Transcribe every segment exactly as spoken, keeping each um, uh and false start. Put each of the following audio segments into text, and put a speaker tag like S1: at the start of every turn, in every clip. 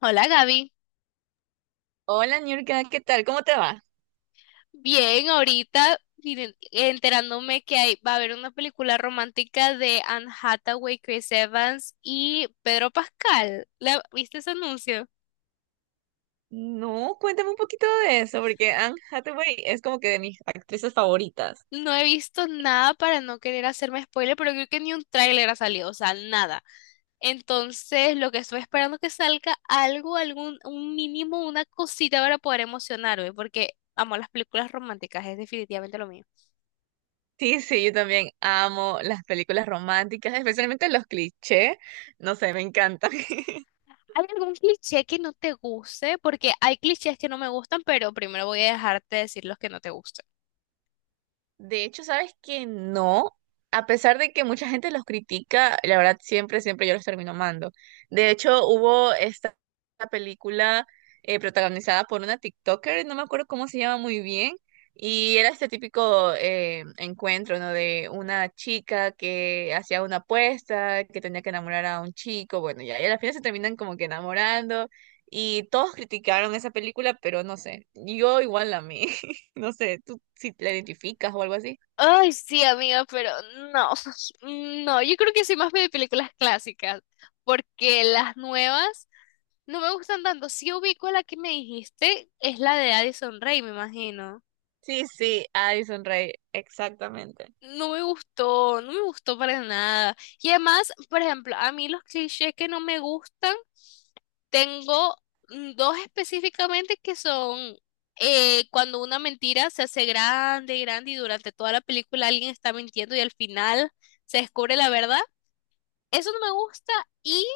S1: Hola Gaby,
S2: Hola, Niurka, ¿qué tal? ¿Cómo te va?
S1: bien, ahorita miren, enterándome que hay, va a haber una película romántica de Anne Hathaway, Chris Evans y Pedro Pascal. ¿La, viste ese anuncio?
S2: No, cuéntame un poquito de eso, porque Anne Hathaway es como que de mis actrices favoritas.
S1: No he visto nada para no querer hacerme spoiler, pero creo que ni un tráiler ha salido, o sea, nada. Entonces, lo que estoy esperando es que salga algo, algún, un mínimo, una cosita para poder emocionarme, porque amo las películas románticas, es definitivamente lo mío.
S2: Sí, sí, yo también amo las películas románticas, especialmente los clichés. No sé, me encantan.
S1: ¿Hay algún cliché que no te guste? Porque hay clichés que no me gustan, pero primero voy a dejarte decir los que no te gustan.
S2: De hecho, ¿sabes que no? A pesar de que mucha gente los critica, la verdad siempre, siempre yo los termino amando. De hecho, hubo esta película eh, protagonizada por una TikToker, no me acuerdo cómo se llama muy bien, y era este típico eh, encuentro, ¿no? De una chica que hacía una apuesta, que tenía que enamorar a un chico, bueno, ya, y al final se terminan como que enamorando, y todos criticaron esa película, pero no sé, yo igual la amé. No sé, tú si te la identificas o algo así.
S1: Ay, sí, amiga, pero no, no, yo creo que soy más de películas clásicas, porque las nuevas no me gustan tanto. Si ubico la que me dijiste, es la de Addison Rae, me imagino.
S2: Sí, sí, Addison Rae, exactamente.
S1: No me gustó, no me gustó para nada. Y además, por ejemplo, a mí los clichés que no me gustan, tengo mm, dos específicamente que son eh, cuando una mentira se hace grande, grande y durante toda la película alguien está mintiendo y al final se descubre la verdad. Eso no me gusta y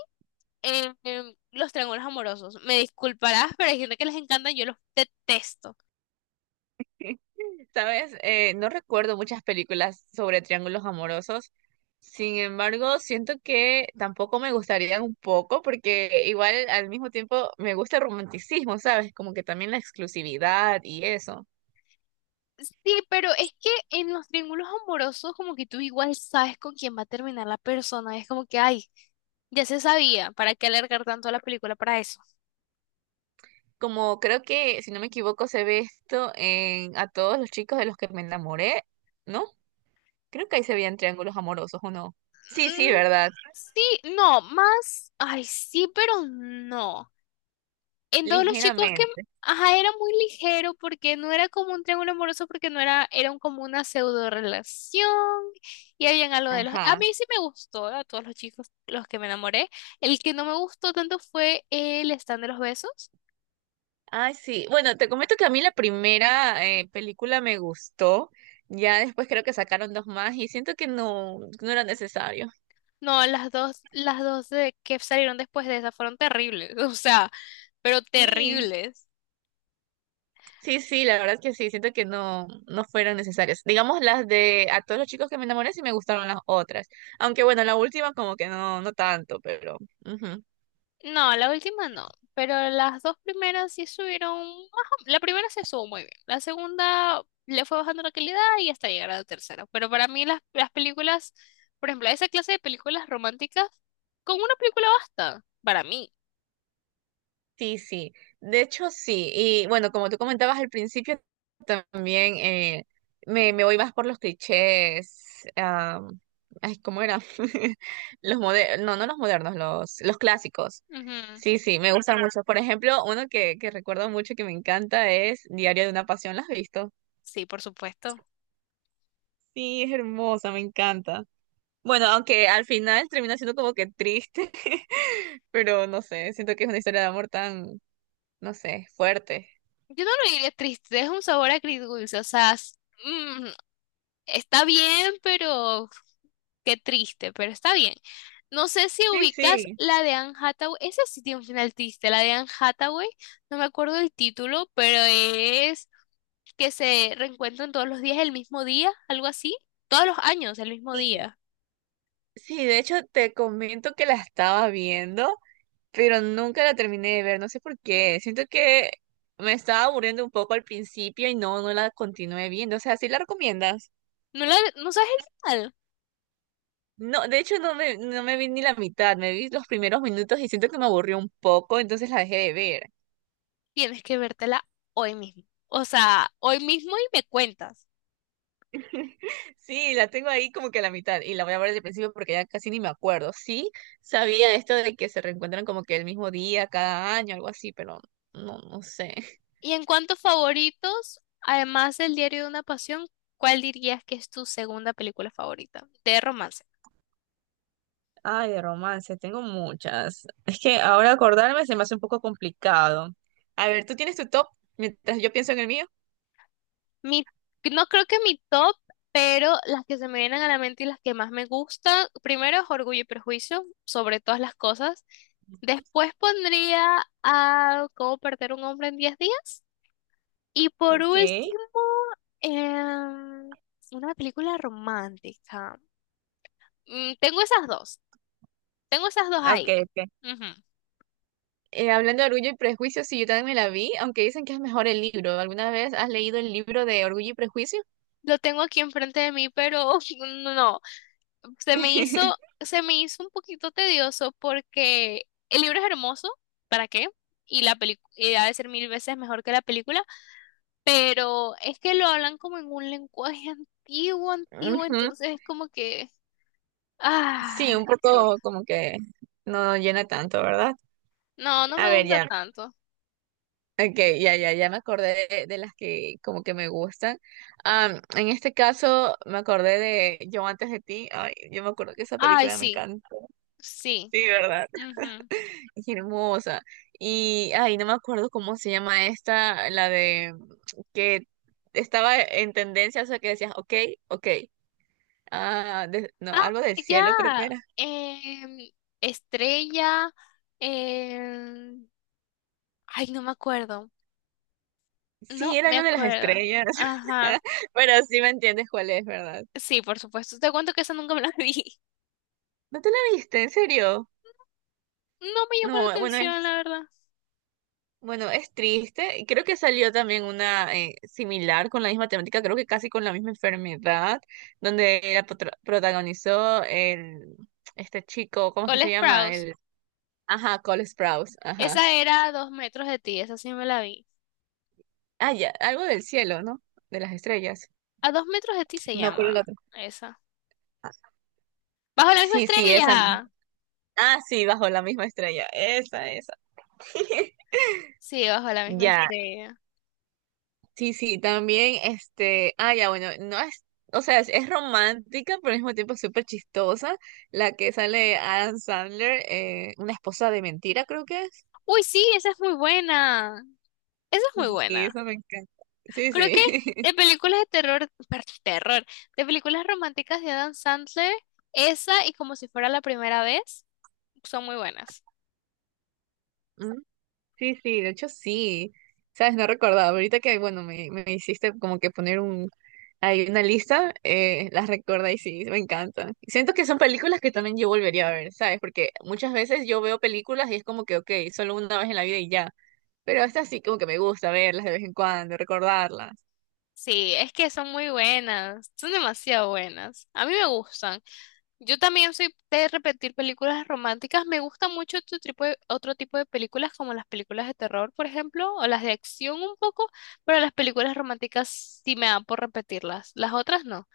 S1: eh, em, los triángulos amorosos. Me disculparás, pero hay gente que les encanta, yo los detesto.
S2: Sabes, Eh, no recuerdo muchas películas sobre triángulos amorosos. Sin embargo, siento que tampoco me gustaría un poco, porque igual al mismo tiempo me gusta el romanticismo, ¿sabes? Como que también la exclusividad y eso.
S1: Sí, pero es que en los triángulos amorosos como que tú igual sabes con quién va a terminar la persona, es como que, ay, ya se sabía, ¿para qué alargar tanto la película para eso?
S2: Como creo que, si no me equivoco, se ve esto en a todos los chicos de los que me enamoré, ¿no? Creo que ahí se veían triángulos amorosos, ¿o no? Sí, sí,
S1: Mm,
S2: ¿verdad?
S1: sí, no, más, ay, sí, pero no. En todos los chicos que,
S2: Ligeramente.
S1: ajá, era muy ligero porque no era como un triángulo amoroso, porque no era, era un- como una pseudo relación y habían algo de los, a
S2: Ajá.
S1: mí sí me gustó, a todos los chicos los que me enamoré, el que no me gustó tanto fue el stand de los besos.
S2: Ay, sí. Bueno, te comento que a mí la primera eh, película me gustó. Ya después creo que sacaron dos más y siento que no, no era necesario.
S1: No, las dos, las dos de que salieron después de esa fueron terribles, o sea, pero
S2: Sí.
S1: terribles.
S2: Sí, sí, la verdad es que sí. Siento que no, no fueron necesarias. Digamos las de a todos los chicos que me enamoré sí me gustaron las otras. Aunque bueno, la última como que no, no tanto, pero. Ujú.
S1: No, la última no, pero las dos primeras sí subieron, ajá, la primera se subió muy bien, la segunda le fue bajando la calidad y hasta llegar a la tercera. Pero para mí las, las películas, por ejemplo, esa clase de películas románticas, con una película basta, para mí.
S2: Sí, sí. De hecho, sí. Y bueno, como tú comentabas al principio, también eh, me, me voy más por los clichés. ah, ay, ¿cómo era? Los modernos, no, no los modernos, los, los clásicos.
S1: Ujú.
S2: Sí, sí, me gustan, ajá, mucho. Por ejemplo, uno que, que recuerdo mucho que me encanta es Diario de una Pasión. ¿Lo has visto?
S1: Sí, por supuesto.
S2: Sí, es hermosa, me encanta. Bueno, aunque al final termina siendo como que triste, pero no sé, siento que es una historia de amor tan, no sé, fuerte.
S1: Yo no lo diría triste, es un sabor agridulce, o sea, s- mm, está bien, pero qué triste, pero está bien. No sé si
S2: Sí,
S1: ubicas
S2: sí.
S1: la de Anne Hathaway. Esa sí tiene un final triste. La de Anne Hathaway, no me acuerdo el título, pero es que se reencuentran todos los días el mismo día, algo así. Todos los años el mismo
S2: Sí,
S1: día.
S2: sí, de hecho te comento que la estaba viendo, pero nunca la terminé de ver, no sé por qué. Siento que me estaba aburriendo un poco al principio y no, no la continué viendo. O sea, ¿sí la recomiendas?
S1: ¿No, la, no sabes el final?
S2: No, de hecho no me, no me vi ni la mitad, me vi los primeros minutos y siento que me aburrió un poco, entonces la dejé de ver.
S1: Tienes que vértela hoy mismo. O sea, hoy mismo y me cuentas.
S2: Sí, la tengo ahí como que a la mitad y la voy a ver desde el principio porque ya casi ni me acuerdo. Sí, sabía esto de que se reencuentran como que el mismo día, cada año, algo así, pero no, no sé.
S1: Y en cuanto a favoritos, además del Diario de una Pasión, ¿cuál dirías que es tu segunda película favorita de romance?
S2: Ay, de romance, tengo muchas. Es que ahora acordarme se me hace un poco complicado. A ver, ¿tú tienes tu top mientras yo pienso en el mío?
S1: Mi, no creo que mi top, pero las que se me vienen a la mente y las que más me gustan, primero es Orgullo y Prejuicio, sobre todas las cosas. Después pondría a Cómo perder un hombre en diez días. Y por
S2: Ok,
S1: último, em, una película romántica. Mm, tengo esas dos, tengo esas dos
S2: ok,
S1: ahí.
S2: ok.
S1: Ujú.
S2: Eh, hablando de Orgullo y Prejuicio, sí, yo también me la vi, aunque dicen que es mejor el libro. ¿Alguna vez has leído el libro de Orgullo y Prejuicio?
S1: Lo tengo aquí enfrente de mí, pero no, se me hizo, se me hizo un poquito tedioso porque el libro es hermoso, ¿para qué? Y la película ha de ser mil veces mejor que la película, pero es que lo hablan como en un lenguaje antiguo, antiguo,
S2: Ujú.
S1: entonces es como que,
S2: Sí,
S1: ah,
S2: un
S1: chut.
S2: poco como que no llena tanto, ¿verdad?
S1: No, no
S2: A
S1: me
S2: ver,
S1: gusta
S2: ya.
S1: tanto.
S2: Okay, ya, ya, ya me acordé de, de las que como que me gustan. Am, en este caso me acordé de Yo antes de ti. Ay, yo me acuerdo que esa
S1: Ay,
S2: película me
S1: sí,
S2: encanta.
S1: sí.
S2: Sí, ¿verdad?
S1: Ujú.
S2: Es hermosa. Y, ay, no me acuerdo cómo se llama esta, la de que estaba en tendencia, o sea, que decías, ok, ok. Ah, de- no,
S1: Ah,
S2: algo del
S1: ya.
S2: cielo creo que era.
S1: em, Estrella. em, Ay, no me acuerdo. No
S2: Sí, era
S1: me
S2: algo de las
S1: acuerdo.
S2: estrellas.
S1: Ajá.
S2: Pero sí me entiendes cuál es, ¿verdad?
S1: Sí, por supuesto. Te cuento que esa nunca me la vi.
S2: ¿No te la viste? ¿En serio?
S1: No me llamó la
S2: No, bueno,
S1: atención, la verdad.
S2: bueno, es triste. Y creo que salió también una eh, similar con la misma temática, creo que casi con la misma enfermedad, donde la potro- protagonizó el este chico, ¿cómo es que
S1: Cole
S2: se llama?
S1: Sprouse.
S2: El, ajá, Cole Sprouse, ajá.
S1: Esa era a dos metros de ti, esa sí me la vi.
S2: Ah, ya, algo del cielo, ¿no? De las estrellas.
S1: A dos metros de ti se
S2: No me acuerdo el
S1: llama
S2: otro.
S1: esa.
S2: Ah,
S1: Bajo la misma
S2: sí, sí, esa misma.
S1: estrella.
S2: Ah, sí, bajo la misma estrella. Esa, esa.
S1: Sí, bajo la misma
S2: Ya.
S1: estrella.
S2: Sí, sí, también, este, ah, ya, bueno, no es, o sea, es, es romántica, pero al mismo tiempo es súper chistosa, la que sale de Adam Sandler, eh, una esposa de mentira, creo que es.
S1: Uy, sí, esa es muy buena. Esa es muy
S2: Y
S1: buena.
S2: eso me encanta. Sí,
S1: Creo que
S2: sí.
S1: de películas de terror, per- terror, de películas románticas de Adam Sandler, esa y como si fuera la primera vez, son muy buenas.
S2: Mm, sí, sí, de hecho sí. Sabes, no recordaba, ahorita que, bueno, me, me hiciste como que poner un, ahí una lista, eh, las recuerda y sí, me encanta. Siento que son películas que también yo volvería a ver, ¿sabes? Porque muchas veces yo veo películas y es como que, ok, solo una vez en la vida y ya. Pero estas sí como que me gusta verlas de vez en cuando, recordarlas.
S1: Sí, es que son muy buenas, son demasiado buenas. A mí me gustan. Yo también soy de repetir películas románticas. Me gusta mucho otro tipo de, otro tipo de películas, como las películas de terror, por ejemplo, o las de acción un poco, pero las películas románticas sí me dan por repetirlas. Las otras no.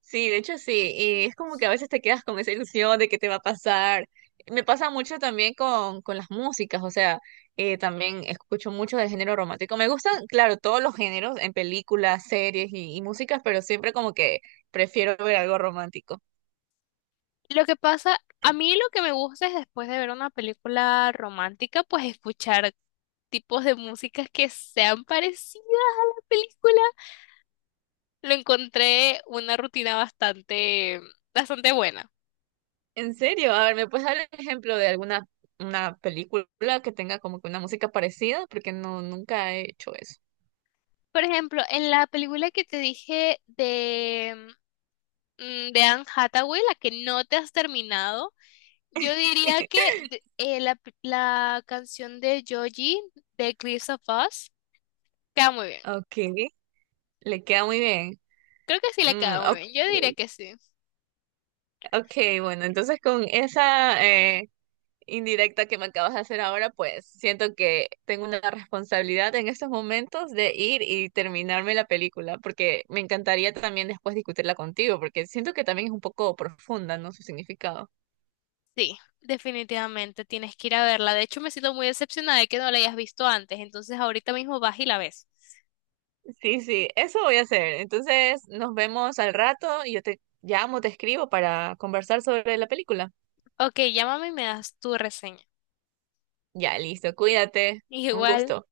S2: Sí, de hecho sí, y es como que a veces te quedas con esa ilusión de que te va a pasar. Me pasa mucho también con, con las músicas, o sea, eh, también escucho mucho del género romántico. Me gustan, claro, todos los géneros en películas, series y, y músicas, pero siempre como que prefiero ver algo romántico.
S1: Lo que pasa, a mí lo que me gusta es después de ver una película romántica, pues escuchar tipos de músicas que sean parecidas a la película. Lo encontré una rutina bastante, bastante buena.
S2: En serio, a ver, ¿me puedes dar el ejemplo de alguna una película que tenga como que una música parecida? Porque no, nunca he hecho eso.
S1: Por ejemplo, en la película que te dije de, mm, de Anne Hathaway, la que no te has terminado, yo diría que de- eh, la, p- la canción de Joji de Cliffs of Us queda muy bien.
S2: Ok, le queda muy bien.
S1: Creo que sí le
S2: Mm,
S1: queda muy
S2: ok,
S1: bien. Yo diría que sí.
S2: ok, bueno, entonces con esa eh, indirecta que me acabas de hacer ahora, pues siento que tengo una responsabilidad en estos momentos de ir y terminarme la película, porque me encantaría también después discutirla contigo, porque siento que también es un poco profunda, ¿no? Su significado.
S1: Sí, definitivamente tienes que ir a verla. De hecho, me siento muy decepcionada de que no la hayas visto antes. Entonces, ahorita mismo vas y la ves.
S2: Sí, sí, eso voy a hacer. Entonces nos vemos al rato y yo te llamo, te escribo para conversar sobre la película.
S1: Ok, llámame y me das tu reseña.
S2: Ya, listo, cuídate, un
S1: Igual.
S2: gusto.